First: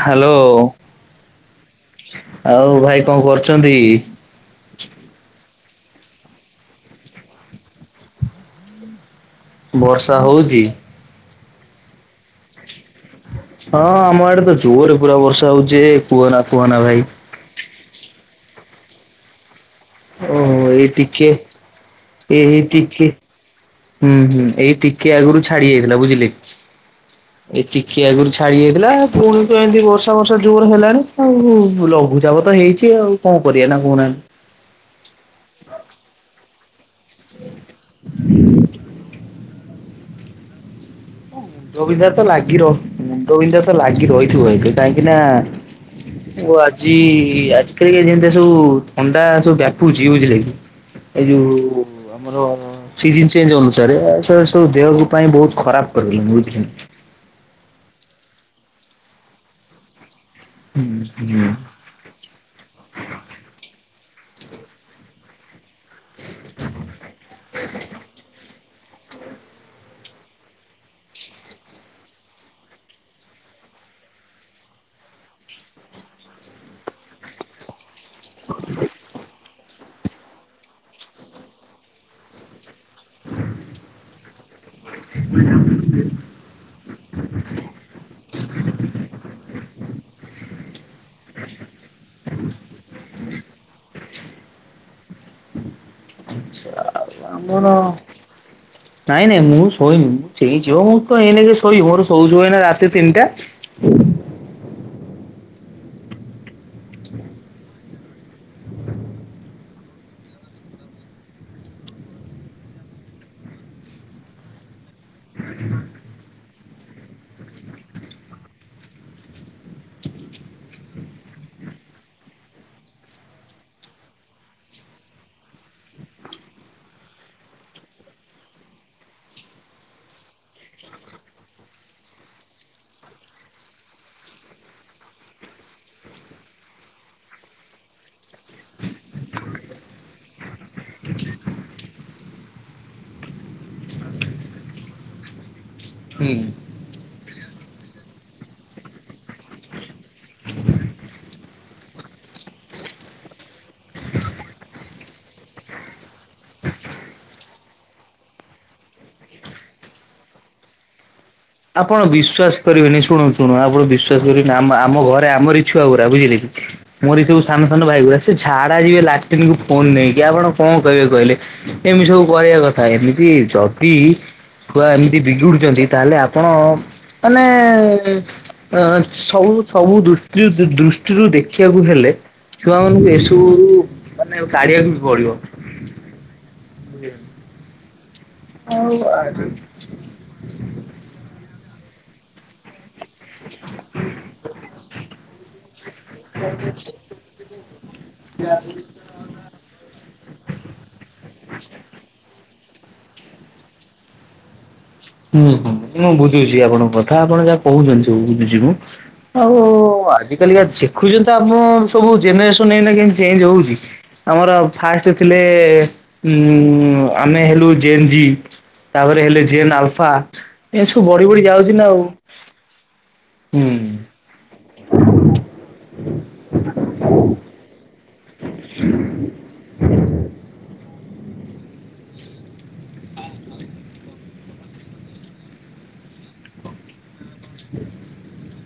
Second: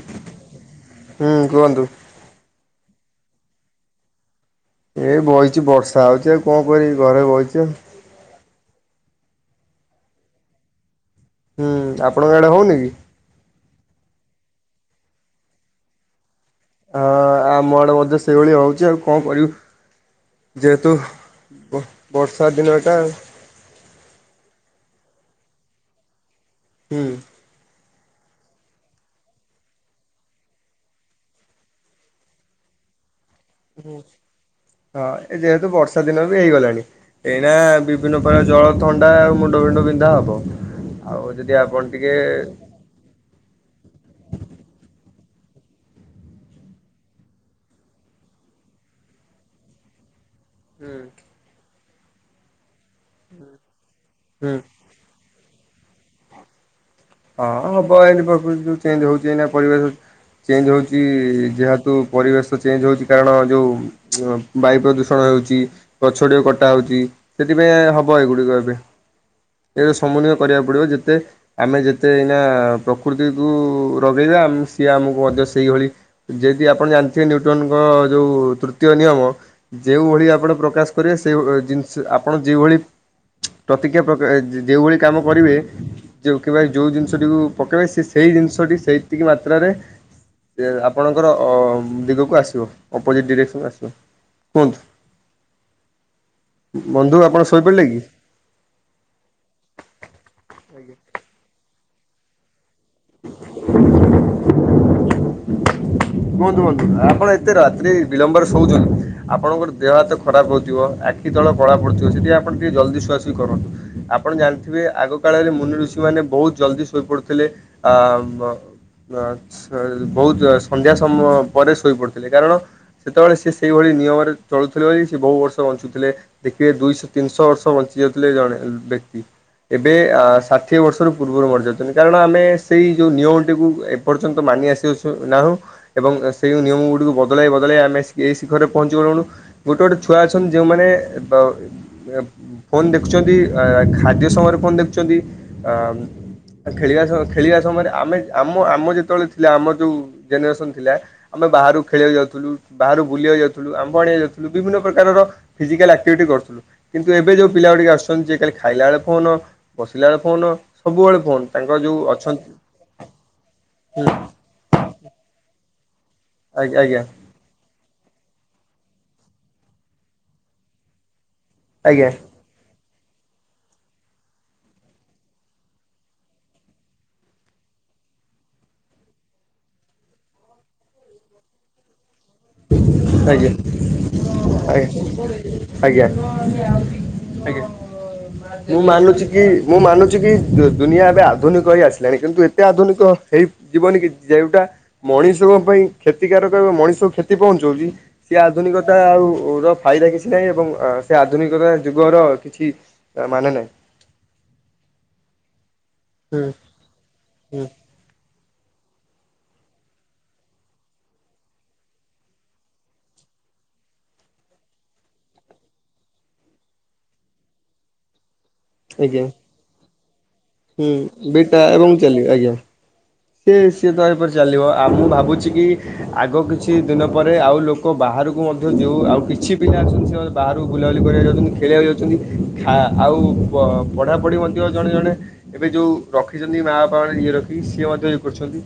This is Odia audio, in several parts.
ହାଲୋ। ହୁଁ କୁହନ୍ତୁ ଆଉ ଭାଇ କଣ କରୁଛନ୍ତି? ଏଇ ବଇଛି ବର୍ଷା ହଉଚି ଆଉ କଣ କରିବି ଘରେ ବଇଛି ଆଉ। ବର୍ଷା ହଉଛି? ହୁଁ ଆପଣଙ୍କ ଆଡେ ହଉନି କି? ହଁ ଆମ ଆଡେ ତ ଜୋର୍ ରେ ପୁରା ବର୍ଷା ହଉଛି। କୁହନା କୁହନା। ଭାଇ। ହଁ ଆମ ଆଡେ ମଧ୍ୟ ସେଇଭଳି ହଉଛି ଆଉ କଣ କରିବୁ। ଓହୋ ଏଇ ଯେହେତୁ ଟିକେ ଵ-ବର୍ଷା ଏଇ ଦିନଟା ଟିକେ ଆଉ। ହୁଁ ହୁଁ ଏଇ ଟିକେ ଆଗରୁ ଛାଡ଼ି ହେଇଥିଲା ବୁଝିଲେ। ହୁଁ। ଏଇ ଟିକେ ଆଗରୁ ଛାଡି ଯାଇଥିଲା ପୁଣି ତ ଏମିତି ବର୍ଷା ଫର୍ଷା ଜୋରେ ହେଲାଣିି ଆଉ ଲଘୁଚାପ ତ ହେଇଛି ଆଉ କଣ କରିବା ନା କହୁ ନାହାନ୍ତି? ହଁ ଏ ଯେହେତୁ ବର୍ଷା ଦିନ ବି ହେଇଗଲାଣି ଏଇନା ବିଭିନ୍ନ ପ୍ରକାର ଜର ଥଣ୍ଡା ଆଉ ମୁଣ୍ଡ ଫୁଣ୍ଡ ବିନ୍ଧା ହବ। ଆଉ ହଁ ଯଦି ଆପଣ ମୁଣ୍ଡ ବିନ୍ଧା ଟିକେ ତ ଲାଗି ରହିବ ମୁଣ୍ଡ ବିନ୍ଧା ତ ଲାଗି ରହିଥିବ ଏବେ କାହିଁକି ନା ମୁଁ ଆଜି ଆଜି କାଲିକା ଯେମିତି ସବୁ ଥଣ୍ଡା ସବୁ ବ୍ୟାପୁଛି ବୁଝିଲେ କି? ହୁଁ। ଏଇ ଯୋଉ ଆମର ସିଜିନ୍ ଚେଞ୍ଜ ଅନୁସାରେ ସେ ହୁଁ ସବୁ ଦେହ ପାଇଁ ବୋହୁତ୍ ଖରାପ୍। [unintelligible] ହଁ ହବ ଏଇନା ପ୍ରକୃତି ଯୋଉ ଚେଞ୍ଜ ହୋଉଚି ଏଇନା ପରିବେଶ ଚେଞ୍ଜ ହୋଉଚି ହୁଁ ଯେହେତୁ ପରିବେଶ ଚେଞ୍ଜ ହୋଉଚି କାରଣ ଯୋଉ ବାୟୁ ପ୍ରଦୂଷଣ ହେଉଚି ଗଛ ଯୋଉ କଟା ହୋଉଚି ସେଥିପାଇଁ ଆଉ ହବ ଏଗୁଡ଼ିକ ଏବେ। ସମୁନ୍ୱୟ କରିବାକୁ ପଡ଼ିବ ଯେତେ ଆମେ ଯେତେ ତେ ଏଇନା ପ୍ରକୃତିକୁ ରଗେଇବା ଆମ୍ ସିଏ ଆମକୁ ମଧ୍ୟ ସେଇଭଳି ଯେମିତି ଆପଣ ଜାଣିଥିବେ ନ୍ୟୁଟନ୍ ଙ୍କ ଯୋଉ ତୃତୀୟ ନିୟମ ଯେଉଁ ଭଳି ଆପଣ ପ୍ରକାଶ୍ କରିବେ ସେହି ଭଳି ଜିନିଷ ଆପଣ ଯେଉଁଭଳି ପ୍ରତିକ୍ରିୟା ପ୍ରକାଶ୍ ଏଇ ଯେଉଁ ଭଳି କାମ କରିବେ ଯୋଉଥି ପାଇଁ ଯୋଉ ଜିନିଷଟିକୁ ପକେଇବେ ସେ ସେଇ ଜିନିଷଟି ସେଇତିକି ମାତ୍ରାରେ ସେ ଆପଣଙ୍କର ଅ ଦିଗକୁ ଆସିବ ଅପୋଜିଟ୍ ଡିରେକ୍ସନ୍ ଆସିବ। କୁହନ୍ତୁ? [unintelligible] ଆଛା। ବନ୍ଧୁ ଆ ଆପଣ ନାଇଁ ନାଇଁ ମୁଁ ଶୋଇନି ମୁଁ ଚେଇଁଛି ହଁ ମୁଁ କଣ ଏଇନେକେ ଶୋଇବି ମୋର ଶୋଉ ଶୋଉ ଏଇନା ରାତି ତିନିଟା। [inaudible] କୁହନ୍ତୁ କୁହନ୍ତୁ ଆପଣ ଏତେ ରାତିି ବିଳମ୍ବରେ ଶୋଉଚନ୍ତି ଆପଣଙ୍କର ଦେହ ହାତ ଖରାପ୍ ହୋଉଥିବ ଆଖି ତଳ କଳା ପଡୁଥିବା ସେଥିପାଇଁ ଆପଣ ଟିକେ ଜଲ୍ଦି ଶୁଆଶୁଇ ଏମିତି କରନ୍ତି ଆପଣ ଜାଣିଥିବେ ଆଗ କାଳରେ ମୁନି ଋଷି ମାନେ ବୋହୁତ୍ ଜଲ୍ଦୀ ଶୋଇ ପଡୁଥିଲେ ଆ ବ ବ ସ ବୋହୁତ ସନ୍ଧ୍ୟା ସମୟ ପରେ ଶୋଇ ପଡୁଥିଲେ କାରଣ ସେତେବେଳେ ସେ ସେହିଭଳି ନିୟମରେ ଚଳୁଥିଲେ ବୋଲି ସେ ବହୁ ବର୍ଷ ବଞ୍ଚୁଥିଲେ ଦେଖିବେ ଦୁଇଶ ତିନିଶ ବର୍ଷ ବଞ୍ଚି ଯାଉଥିଲେ ଜଣେ ଜଣେ ବ୍ୟକ୍ତି। ଏବେ ଆ ଷାଠିଏ ବର୍ଷରୁ ପୂର୍ବରୁ ମରି ଯାଉଚନ୍ତି କାରଣ ଆମେ ସେଇ ଯୋଉ ନିୟମଟିକୁ ଏ ପର୍ଯ୍ୟନ୍ତ ମାନି ଆସିଅଛୁ ନାହୁ ଏବଂ ସେଇ ନିୟମ୍ ଗୁଡ଼ିକୁ ବଦଳାଇ ବଦଳାଇ ଆମେ ସେ ଶିଖରରେ ପହଁଞ୍ଚି ଗଲୁଣୁ ଗୋଟେ ଗୋଟେ ଛୁଆ ଅଛନ୍ତି ଯୋଉଁମାନେ ବ ଫୋନ୍ ଦେଖୁଚନ୍ତି ଆ ଖାଦ୍ୟ ସମୟରେ ଫୋନ୍ ଦେଖୁଚନ୍ତି ଆ ହୁଁ। ଆ ଖେଳିବା ସ ଖେଳିବା ସମୟରେ ଆମେ ଆମ ଆମ ଯେତେବେଳେ ଥିଲା ଆମ ଯେଉଁ ଜେନେରେସନ୍ ଥିଲା ଆମେ ବାହାରୁ ଖେଳିବାକୁ ଯାଉଥୁଲୁ ବାହାରୁକୁ ବୁଲିବାକୁ ଯାଉଥୁଲୁ ଆମ୍ବ ଆଣିବାକୁ ଯାଉଥୁଲୁ ବିଭିନ୍ନ ପ୍ରକାରର ଫିଜିକାଲ୍ ଆକ୍ଟିଭିଟି କରଥୁଲୁ। କିନ୍ତୁ ଏବେ ଯୋଉ ପିଲା ଗୁଡ଼ିକ ଆସୁଛନ୍ତି ଯେ ଖାଲି ଖାଇଲା ବେଳେ ଫୋନ ବସିଲା ବେଳେ ଫୋନ ସବୁବେଳେ ଫୋନ୍ ଆପଣ ବିଶ୍ଵାସ କରିବେନି ଶୁଣନ୍ତୁ ଶୁଣୁ ଆପଣ ହୁଁ ବିଶ୍ଵାସ କରିବେ ଆମ ଆମ ଘରେ ଆମର ଇ ଛୁଆଗୁୁରା ବୁଝିଲେ କି ଆଜ୍ଞା ଆଜ୍ଞା ମୋରି ସବୁ ସାନ ସାନ ଭାଇ ଗୁଡା ସେ ଛାଡା ଯିବେ ଲାଟିନ୍ କୁ ଫୋନ ନେଇକି ଆପଣ କଣ କହିବେ କହିଲେ ଏମତି ଆଜ୍ଞା ସବୁ କହିବା କଥା ଏମିତି ଯଦି ଛୁଆ ଏମିତି ବିଗିଡୁଛନ୍ତି ତାହେଲେ ଆ ଆପଣ ମାନେ ଅ ସବୁ ସବୁ ଦୃଷ୍ଟି ଦୃଷ୍ଟିରୁ ଦେଖିବାକୁ ହେଲେ ଛୁଆ ମାନଙ୍କୁ ଆଜ୍ଞା ଏସବୁ ମାନେ କାଢିବାକୁ ବି ପଡିବ। ଆଜ୍ଞା। ଆଜ୍ଞା। ମୁଁ ମାନୁଛି କି ଆଉ ମୁଁ ମାନୁଛି କି ଦୁ ଦୁନିଆ ଏବେ ଆଧୁନିକ ହିଁ ଆସିଲାଣି କିନ୍ତୁ ଏତେ ଆଧୁନିକ ହେଇ ଜୀବନି କି ଯେଉଁଟା ମଣିଷଙ୍କ ପାଇଁ କ୍ଷତିକାରକ ଏବଂ ମଣିଷ କ୍ କ୍ଷତି ପହଞ୍ଚଉଚ୍ଛି ସେ ଆଧୁନିକତା ଆଉ ର ଫାଇଦା କିଛି ନାହିଁ ଏବଂ ସେ ଆଧୁନିକତା ଯୁଗର କିଛି ମାନେ ନାହିଁ। ହୁଁ ହୁଁ ମୁଁ ହୁଁ ବୁଝୁଛି ଆପଣଙ୍କ କଥା ଆପଣ ଯାହା ହୁଁ। କହୁଛନ୍ତି ସବୁ ବୁଝୁଛି ମୁଁ ଆଉ ଆଜି କାଲିକା ଦେଖୁଛନ୍ତି ତ ଆମ ସବୁ ଜେନେରେସନ ଏଇନା କେ ଚେଞ୍ଜ ହଉଛି। ଆମର ଫାଷ୍ଟ ଥିଲେ ଉ ଉ ଉ ଆମେ ହେଲୁ ଜେନ୍ଜି। ତାପରେ ଆଜ୍ଞା ହେଲେ ଜେନ ଆଲଫା ଏ ହୁଁ ସବୁ ବଢି ବଢି ଯାଉଛି ନା ଆଉ ସି ହୁଁ ସିଏ ତପରି ଚାଲିବ ଆଉ ମୁଁ ଭାବୁଛି କି ଆଗ କିଛି ଦିନ ପରେ ଆଉ ଲୋ କ ବାହାରକୁ ମଧ୍ୟ ଯୋଉ ଆଉ କିଛି ପିଲା ଅଛନ୍ତି ସେ ବାହାରୁ ବୁଲାବୁଲି କରିବାକୁ ଯାଉଛନ୍ତି ଖେଳିବାକୁ ଯାଉଛନ୍ତି ଖା ଆଉ ପଢ଼ାପଢ଼ି ମଧ୍ୟ ଜଣେ ଜଣେ ଏବେ ଯୋଉ ରଖିଛନ୍ତି ମା ବାପା ମାନେ ନିଜେ ରଖି ସିଏ ମଧ୍ୟ ଇଏ କରୁଛନ୍ତି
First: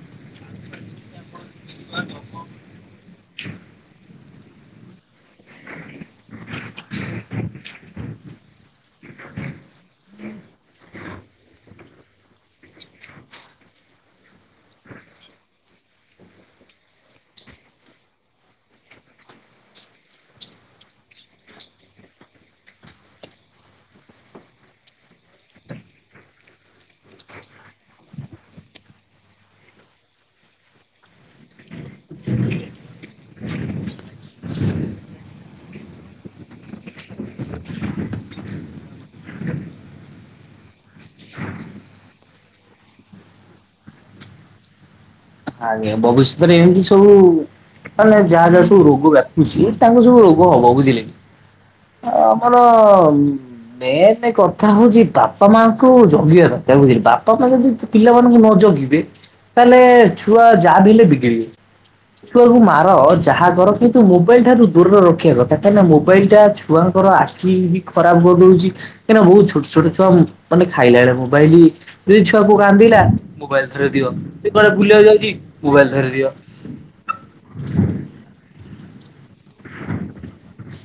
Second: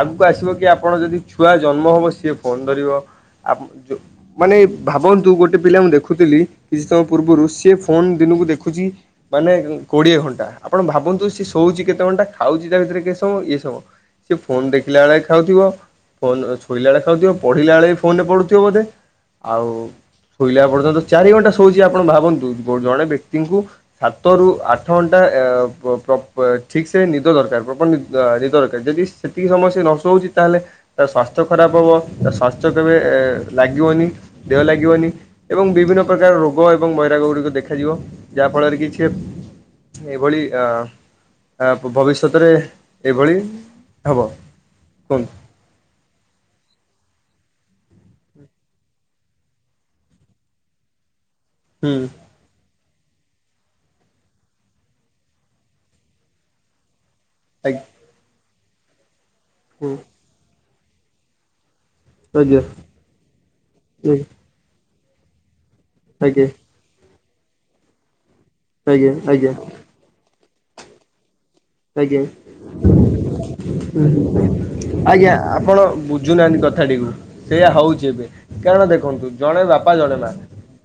ଆଗକୁ ଆସିବ କି ଆପଣ ଯଦି ଛୁଆ ଜନ୍ମ ହବ ସିଏ ଫୋନ ଧରିବ ଆପ୍ ମାନେ ଭାବନ୍ତୁ ଗୋଟେ ପିଲା ମୁଁ ଦେଖୁଥିଲି କିଛି ସମୟ ପୂର୍ବରୁ ସେ ଫୋନ୍ ଦିନକୁ ଦେଖୁଛି ମାନେ କୋଡିଏ ଘଣ୍ଟା ଆପଣ ଭାବନ୍ତୁ ସିଏ ଶୋଉଛି କେତେ ଘଣ୍ଟା ଖାଉଛି ତା ଭିତରେ କେତେ ସମୟ? ସେ ଫୋନ୍ ଦେଖିଲା ବେଳେ ଖାଉଥିବ। ଫୋନ ଶୋଇଲା ବେଳେ ଖାଉଥିବ ପଢିଲା ବେଳେ ବି ଫୋନ ରେ ପଢୁଥିବ ବୋଧେ ଆଉ ଶୋଇଲା ପର୍ଯ୍ୟନ୍ତ ଚାରି ଘଣ୍ଟା ଶୋଇଛି ଆପଣ ଭାବନ୍ତୁ ଜଣେ ବ୍ୟକ୍ତିଙ୍କୁ ସାତ ରୁ ଆଠ ଘଣ୍ଟା ଠିକ ସେ ନିଦ ଦରକାର ପ୍ରପର ନିଦ ଦରକାର। ଦରକାର ଯଦି ସେତିକି ସମୟ ନଶୋଉଛି ତାହେଲେ ତା ସ୍ଵାସ୍ଥ୍ୟ ଖରାପ ହବ ତା ସ୍ଵାସ୍ଥ୍ୟ କେବେ ଲାଗିବନି। ଦେହ ଲାଗିବନି ଏବଂ ବିଭିନ୍ନ ପ୍ରକାର ରୋଗ ଏବଂ ବୈରାଗ ଗୁଡିକ ଦେଖାଯିବ। ଯାହା ଫଳରେ କିଛି ଏଭଳି ଅ ଭବିଷ୍ୟତରେ ଏଭଳି ହବ କୁହନ୍ତୁ। ଆଜ୍ଞା, ଭବିଷ୍ୟତରେ ଏମିତି ସବୁ ମାନେ ଯାହା ଯାହା ସବୁ ରୋଗ ବ୍ୟାପୁଛି ତାଙ୍କୁ ସବୁ ରୋଗ ହବ ବୁଝିଲେ? ହୁଁ। ମୋର ମେନ୍ କଥା ହଉଛି ବାପା ମାଙ୍କୁୁ ଜଗିବା ଦରକାର ବା ତମେ ଯଦି ପିଲାମାନଙ୍କୁ ନ ଜଗିବେ ତାହେଲେ ଛୁଆ ଯାହା ବି ହେଲେ ବିଗିଡ଼ିବେ ତ କୁ ଆଜ୍ଞା ଆଜ୍ଞା ମାର ଯାହାକର କିନ୍ତୁ ମୋବାଇଲ ଠାରୁ ଦୂରରେ ରଖିବା କଥା କାହିଁନା ମୋବା ମୋବାଇଲଟା ଆଜ୍ଞା ଆଜ୍ଞା ଛୁଆଙ୍କର ଆଖି ବି ଖରାପ କରିଦଉଛି କାହିଁକିନା ବହୁତ ଆଜ୍ଞା ଛୋଟ ଛୋଟ ଛୁଆ ମାନେ ଖାଇଲା ବେଳେ ମୋବାଇଲ ଯଦି ଆଜ୍ଞା ଛୁଆକୁ କାନ୍ଦିଲା ମୋବାଇଲ ଧରେଇ ଦିଅ କିମ୍ବା ଆଜ୍ଞା ଆପଣ ବୁଝୁନ କଥାଟିକୁ ସେଇୟା ହଉଛି ଏବେ କାରଣ ଦେଖନ୍ତୁ ଜଣେ ବାପା ଜଣେ ମା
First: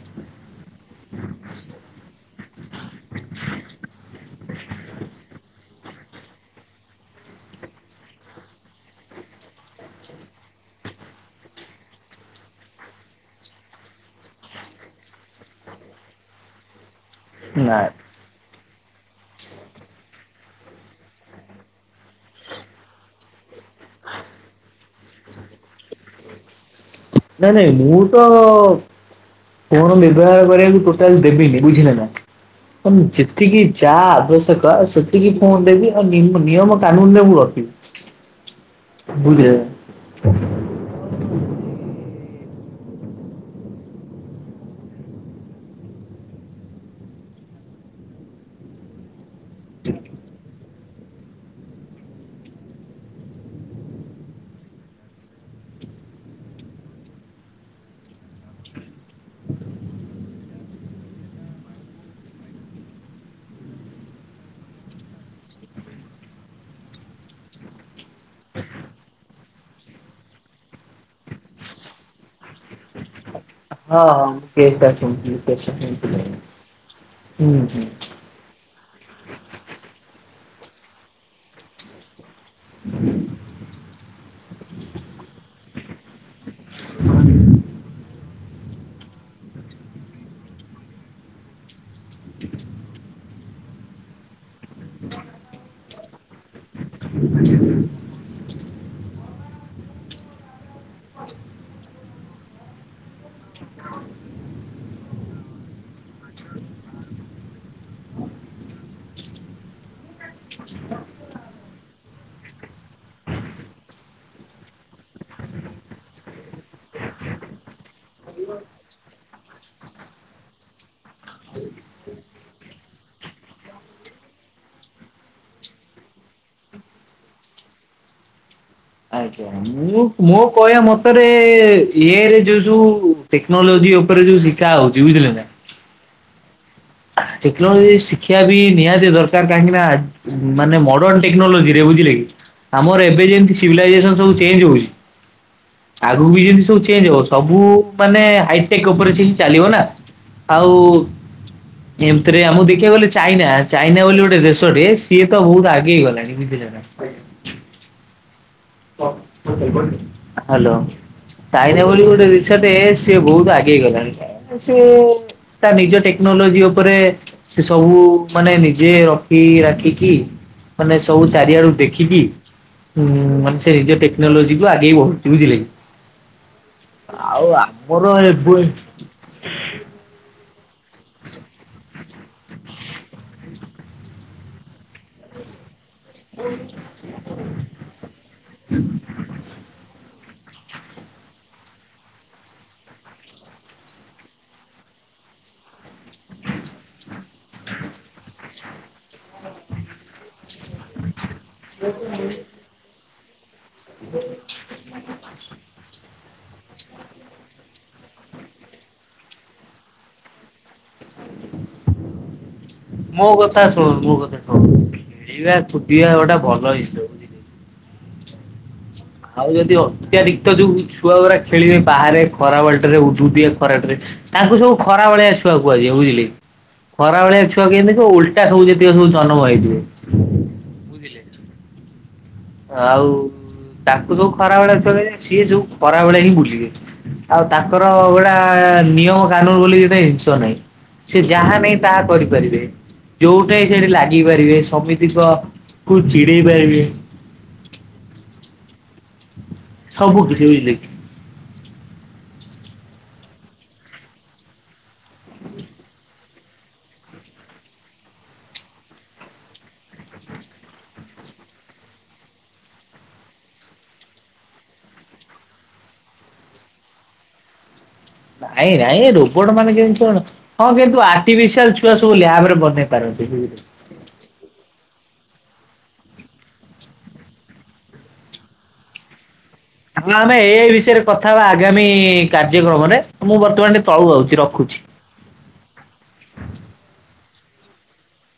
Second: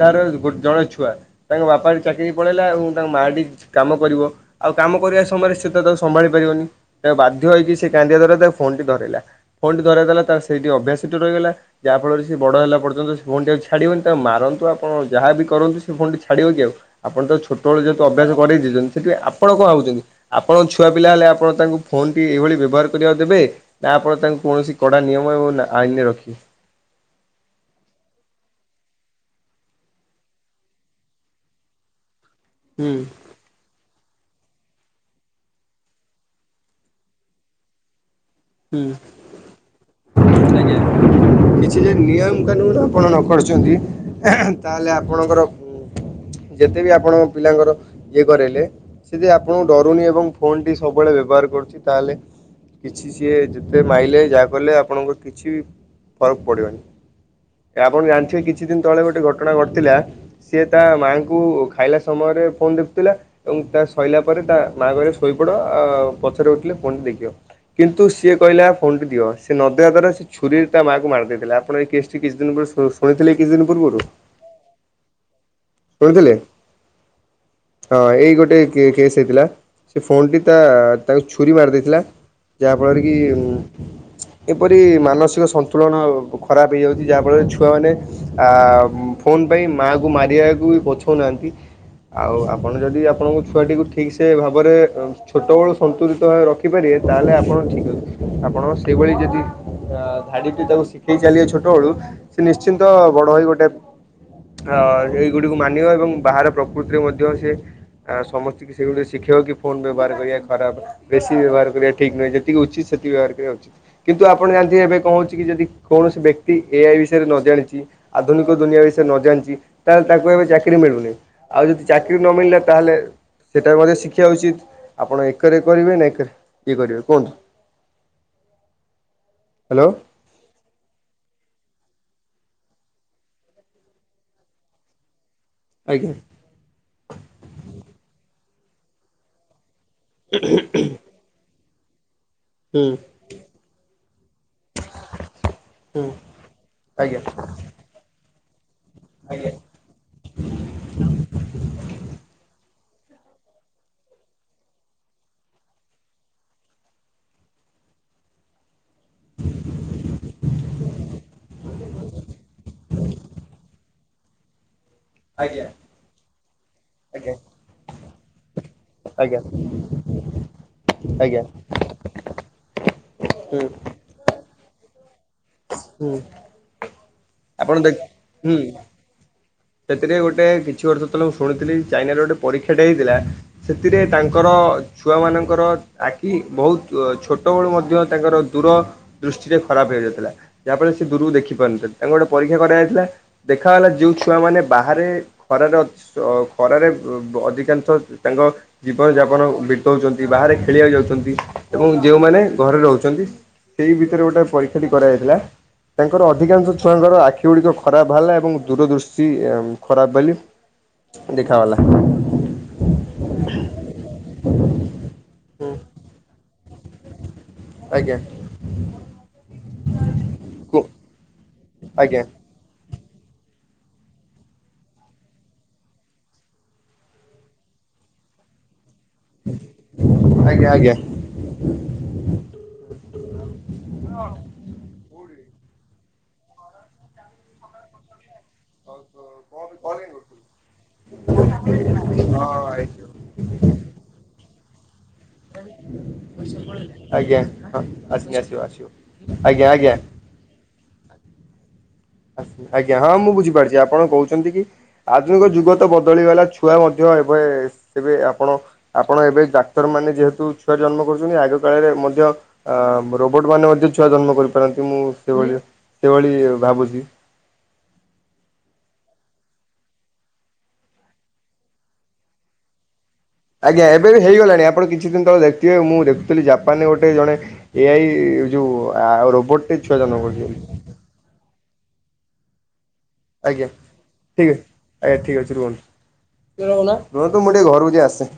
ତାର ଗୋ ଜଣେ ଛୁଆ। ତାଙ୍କ ବାପା ଚାକିରି ପଳେଇଲା ଏବଂ ତାଙ୍କ ମାଟି କାମ କରିବ ଆଉ କାମ କରିବା ସମୟରେ ସେ ସେ ତ ତାକୁ ସମ୍ଭାଳି ପାରିବନି ତା ବାଧ୍ୟ ହେଇକି ସେ କାନ୍ଦିଆ ଦର ତା ଫୋନ ଟି ଧରାଇଲା। ଫୋନେଟି ଧରାଇ ଦେଲା ତାର ସେଇଠି ଅଭ୍ୟାସଟି ରହିଗଲା। ଯାହାଫଳରେ ସେ ବଡ଼ ହେଲା ପର୍ଯ୍ୟନ୍ତ ସେ ଫୋନଟି ଆଉ ଛାଡ଼ିବନି ତ ଆଉ ମାରନ୍ତୁ ଆପଣ ଯାହାବି କରନ୍ତୁ ସେ ଫୋନ ଟି ଛାଡ଼ିବ କି ଆଉ? ଆପଣ ତ ନା ଛୋଟବେଳେ ଯେହେତୁ ଅଭ୍ୟାସ କରେଇ ଦେଇଛନ୍ତି। ସେଥିପାଇଁ ଆପଣ କଣ ଭାବୁଛନ୍ତି? ଆପଣଙ୍କ ଛୁଆ ପିଲା ହେଲେ ଆପଣ ତାଙ୍କୁ ଫୋନଟି ଏଇଭଳି ବ୍ୟବହାର କରିବାକୁ ଦେବେ? ନା ଆପଣ ତାଙ୍କୁ କୌଣସି କଡ଼ା ନିୟମ ଏବଂ ଆଇନରେ ରଖିବେ। ନାଇଁ ନାଇଁ ମୁଁ ତ କଣ ଫୋନ ବ୍ୟବହାର କରିବାକୁ ଟୋଟାଲି ଦେବିନି ବୁଝିଲେ ନା। ହୁଁ ଅନୁଚିତ। ସେତିକି ଯାହା ଆବଶ୍ୟକ ସେତିକି ଫୋନ ଦେବି ଆଉ ନିୟମ କାନୁନରେ ମୁଁ ରଖିବି। ହୁଁ [inaudible] ଆଜ୍ଞା। କିଛି ଯଦି ନିୟମ କାନୁନ ଆପଣ ନ କରୁଛନ୍ତି ତାହେଲେ ଆପଣଙ୍କର ଯେତେ ବି ଆପଣଙ୍କ ପିଲାଙ୍କର ଇଏ କରାଇଲେ ସେ ଯଦି ଆପଣଙ୍କୁ ଡରୁନି ଏବଂ ଫୋନଟି ସବୁବେଳେ ବ୍ୟବହାର କରୁଛି। ତାହେଲେ କିଛି ଯିଏ ଯେତେ ମାଇଲେ ଯାହା କଲେ ଆପଣଙ୍କର କିଛି ବି ଫରକ ପଡ଼ିବନି। ଆପଣ ଜାଣିଥିବେ କିଛି ଦିନ ତଳେ ଗୋଟେ ଘଟଣା ଘଟିଥିଲା ସିଏ ତା ମାଆଙ୍କୁ ଖାଇଲା ସମୟରେ ଫୋନ୍ ଦେଖୁଥିଲା ଏବଂ ତା ସଇଲା ପରେ ତା ମା କହିଲେ ଶୋଇପଡ ଆ ପଛରେ ଉଠିଲେ ଫୋନଟା ଦେଖିବ। କିନ୍ତୁ ସିଏ କହିଲା ଫୋନଟି ଦିଅ ସେ ନଦେବା ଦ୍ୱାରା ଛୁରୀ ତା ମାଆକୁ ମାରି ଦେଇଥିଲା। ଆପଣ ଏଇ କେସଟି କିଛି ଦିନ ପରେ କହିଥିଲେ କିଛି ପୂର୍ବରୁ ହଁ ହଁ ମୁଁ କେସଟା ଶୁଣିଥିଲି କେସଟା ଶୁଣିଥିଲି ଶୁଣିଥିଲେ ହୁଁ ହୁଁ। ହଁ ଏଇ ଗୋଟେ କେସ୍ ହେଇଥିଲା ସେ ଫୋନଟି ତା ତାଙ୍କୁ ଛୁରୀ ମାରି ଦେଇଥିଲା। ଯାହାଫଳରେ କି ଏପରି ମାନସିକ ସନ୍ତୁଳନ ଖରାପ ହେଇଯାଉଛି ଯାହାଫଳରେ ଛୁଆମାନେ ଫୋନ୍ ପାଇଁ ମାଆଙ୍କୁ ମାରିବା କୁ ବି ପଛଉନାହାନ୍ତି ଆଉ ଆପଣ ଯଦି ଆପଣଙ୍କ ଛୁଆଟିକୁ ଠିକ। ସେ ଭାବରେ ଛୋଟବେଳୁ ସନ୍ତୁଳିତ ଭାବେ ରଖିପାରିବେ ତାହେଲେ ଆପଣ ଠିକ୍ ଅଛି। ଆପଣ ସେଇଭଳି ଯଦି ଧାଡିଟେ ତାକୁ ଶିଖେଇ ଚାଲିବେ ଛୋଟବେଳୁ ସେ ନିଶ୍ଚିନ୍ତ ବଡ ହେଇ ଗୋଟେ ଅ ଏଇ ଗୁଡିକୁ ମାନିବ ଏବଂ ବାହାର ପ୍ରକୃତିରେ ମଧ୍ୟ ସେ ଆ ସମସ୍ତେ କି ସେଇ ଗୁଡିକ ଶିଖେଇବକି ଫୋନ ବ୍ୟବହାର କରିବା ଖରାପ। ବେଶୀ ବ୍ୟବହାର କରିବା ଠିକ୍ ନୁହେଁ ଯେତିକି ଉଚିତ ସେତିକି ବ୍ୟବହାର କରିବା ଉଚିତ। କିନ୍ତୁ ଆପଣ ଜାଣିଥବେ ଏବେ କଣ କହୁଛି କି ଯଦି କୌଣସି ବ୍ୟକ୍ତି ଏଆଇ ବିଷୟରେ ନ ଜାଣିଛି ଆଧୁନିକ ଦୁନିଆ ବିଷୟରେ ନ ଜାଣିଛି ତାଙ୍କୁ ଏବେ ଚାକିରି ମିଳୁନି। ଆଉ ଯଦି ଚାକିରି ନ ମିଳିଲା ତାହେଲେ ସେଇଟା ବି ମଧ୍ୟ ଶିଖିବା ଉଚିତ୍ ଆପଣ ଏକରେ କରିବେ ନା ଏକରେ ଇଏ କରିବେ କୁହନ୍ତୁ। ଆଜ୍ଞା ହ୍ୟାଲୋ ମୁଁ ମୋ କହିବା ମତରେ ଇରେ ଯୋଉ ଯୋଉ ଟେକ୍ନୋଲୋଜି ଉପରେ ଯୋଉ ଶିଖା ହଉଛି ବୁଝିଲେ ନା ଆଜ୍ଞା। ଟେକ୍ନୋଲୋଜି ଶିକ୍ଷିବା ବି ନିହାତି ଦରକାର। କାହିଁକି ନା ମାନେ ମଡର୍ଣ ଟେକନୋଲୋଜିରେ ବୁଝିଲେ କି ହୁଁ ଆମର ଏବେ ଯେମିତି ସିଭିଲାଇଜେସନ ସବୁ ଚେଞ୍ଜ ହେଉଚି ହୁଁ ଆଗକୁ ବି ଯମିତି ସବୁ ଚେଞ୍ଜ ଆଜ୍ଞା ହବ ସବୁ ମାନେ ହାଇଟେକ୍ ଅପରେସନ ଆଜ୍ଞା ଚାଲିବ ନା ଆଉ ଏମିତିରେ ଆମକୁ ଦେଖିବାକୁ ଗଲେ ଚାଇନା ଚାଇନା ବୋଲି ଗୋଟେ ଦେଶଟେ ସିଏ ତ ବହୁତ ଆଗେଇ ହେଇଗଲାଣି ବୁଝିଲ। [inaudible] ହ୍ୟାଲୋ। ଚାଇନା ବୋଲି ଗୋଟେ ଦେଶଟେ ସିଏ ବହୁତ ଆଗେଇ ଗଲାଣି। ସିଏ ଆଜ୍ଞା ତା ନିଜ ଟେ ନୋଲୋଜି ଉପରେ ଆଜ୍ଞା ସେ ସବୁ ମାନେ ନିଜେ ଆଜ୍ଞା ରଖି ରାଖିକି ମାନେ ସବୁ ଆଜ୍ଞା। ଚାରିଆଡୁ ଦେଖିକି। ହୁଁ ମାନେ ହୁଁ ସେ ନିଜ ଟେକ୍ନୋଲୋଜିକୁୁ ଆଗେଇ ବଢୁଛି ବୁଝିଲ କି। ହୁଁ। ଆଉ ଆପଣ ଦେଖ ଆମର ଏବେ ହୁଁ ସେଥିରେ ଗୋଟେ କିଛି ବର୍ଷ ତଳେ ମୁଁ ଶୁଣିଥିଲି ଚାଇନାରେ ଗୋଟେ ପରୀକ୍ଷାଟା ହେଇଥିଲା। ସେଥିରେ ତାଙ୍କର ଛୁଆମାନଙ୍କର ଆଖି ବହୁତ ଛୋଟବେଳୁ ମଧ୍ୟ ତାଙ୍କର ଦୂର ଦୃଷ୍ଟିରେ ଖରାପ ହେଇଯାଇଥିଲା ଯାହାଫଳରେ ସେ ଦୂରକୁ ଦେଖି ପାରୁନଥିଲେ ତାଙ୍କୁ ଗୋଟେ ପରୀକ୍ଷା କରାଯାଇଥିଲା ଦେଖା ହେଲା ଯଉଛି ଛୁଆମାନେ ବାହାରେ ଖରାରେ ଖରାରେ ଅଧିକାଂଶ ତାଙ୍କ ଜୀବନ ଯାପନ ବିତଉଛନ୍ତି ବାହାରେ ଖେଳିବାକୁ ଯାଉଛନ୍ତି ଏବଂ ଯେଉଁମାନେ ଘରେ ରହୁଛନ୍ତି ସେଇ ଭିତରେ ଗୋଟେ ପରୀକ୍ଷା କରାଯାଇଥିଲା ତାଙ୍କର ଅଧିକାଂଶ ଛୁଆଙ୍କର ଆଖି ଗୁଡିକ ଖରାପ ବାହାଲା ଏବଂ ଦୂରଦୃଷ୍ଟି ସିଏ ଖରାପ ବୋଲି ଦେଖାଗଲା। ମୋ କଥା ଶୁଣ ମୋ କଥା ଶୁଣ ଖେଳିବା ହୁଁ ଫୁଟିବା ଗୋଟା ଭଲ ହେଇ ଆଜ୍ଞା। ଆଉ ଯଦି ଅତ୍ୟଧିକ କୁ ଯୋଉ ଛୁଆ ଗୁଡା ଖେଳିବେ ବାହାରେ ଆଜ୍ଞା ଖରାବେଳ ଟା ରେ ଉଦୁ ଉଦିଆ ଖରାଟାରେ ତାଙ୍କୁ ସବୁ ଖରା ଭଳିଆଛୁଆ କୁହାଯାଏ ବୁଝିଲେ। ଖରା ଭଳିଆ ଛୁଆ କେମିତି ଯୋଉ ଉଲଟା ସବୁ ଯେତିକ ସବୁ ଜନମ ହେଇଥିବେ। ଆଜ୍ଞା ଆଜ୍ଞା। ବୁଝିଲେ ଆଉ ତାଙ୍କୁ ସବୁ ଖରା ବେଳିଆ [unintelligible] ସିଏ ସବୁ ଖରାବେଳେ ହିଁ ବୁଲିବେ। ଆଉ ତାଙ୍କର ଗୋଡା ନିୟମ କାନୁନ ବୋଲି ଗୋଟେ ଇନଷ ନାହିଁ। ସିଏ ଯାହା ନାହିଁ ତାହା କରିପାରିବେ ଯୋଉଠେ ସେଇଠେ ଲାଗିପାରିବେ ସମିତିଙ୍କ କୁ ଚିଡେଇ ପାରିବେ। ଆଜ୍ଞା ହଁ ଆସନି ଆସିବ ଆସିବ। ଆଜ୍ଞା ଆଜ୍ଞା। ସବୁ କିଛି [unintelligible] ଆଜ୍ଞା ହଁ ମୁଁ ବୁଝିପାରୁଚି ଆପଣ କହୁଚନ୍ତି କି ଆଧୁନିକ ଯୁଗ ତ ବଦଳିଗଲା ଛୁଆ ମଧ୍ୟ ଏବେ ଏବେ ଆପଣ ଆପଣ ଏବେ ଡାକ୍ତରମାନେ ଯେହେତୁ ଛୁଆ ଜନ୍ମ କରୁଛନ୍ତି ଆଗ କାଳରେ ମଧ୍ୟ ଆ ରୋବୋଟମାନେ ମଧ୍ୟ ଛୁଆ ଜନ୍ମ କରିପାରନ୍ତି ମୁଁ ସେଇଭଳିଆ ସେଇଭଳି ଭାବୁଛି। ନାଇଁ ନାଇଁ ରୋବୋଟମାନେ କେମିତି ଛୁଆ [unintelligible] ହଁ କିନ୍ତୁ ଆର୍ଟିଫିସିଆଲ୍ ଛୁଆ ସବୁ ଲ୍ୟାବରେ ବନେଇ ପାରନ୍ତି। [unintelligible] ଆଜ୍ଞା ଏବେ ବି ହେଇଗଲାଣି ଆପଣ କିଛି ଦିନ ତଳେ ଦେଖଥିବେ ମୁଁ ଦେଖୁଥିଲି ଜାପାନରେ ଗୋଟେ ଜଣେ ଏ ଆଇ ଏଇ ଯୋଉ ଆ ଆଉ ରୋବଟ୍ ତାହେଲେ ଆମେ ଏ ଆଇ ବିଷେୟେରେ କଥା ହବା ଆଗାମୀ କାର୍ଯ୍ୟକ୍ରମରେ ମୁଁ ଆଜ୍ଞା। ବର୍ତ୍ତମାନ ଟିକେ ତଳୁ ଆଉଚି ଠିକ୍ ଅଛି ରଖୁଛି। ଆଜ୍ଞା ଠିକ୍ ଅଛି ରୁହନ୍ତୁ ରୁହନ୍ତୁ ମୁଁ ଟିକେ ଘରକୁ ଯାଇ ଆସେ।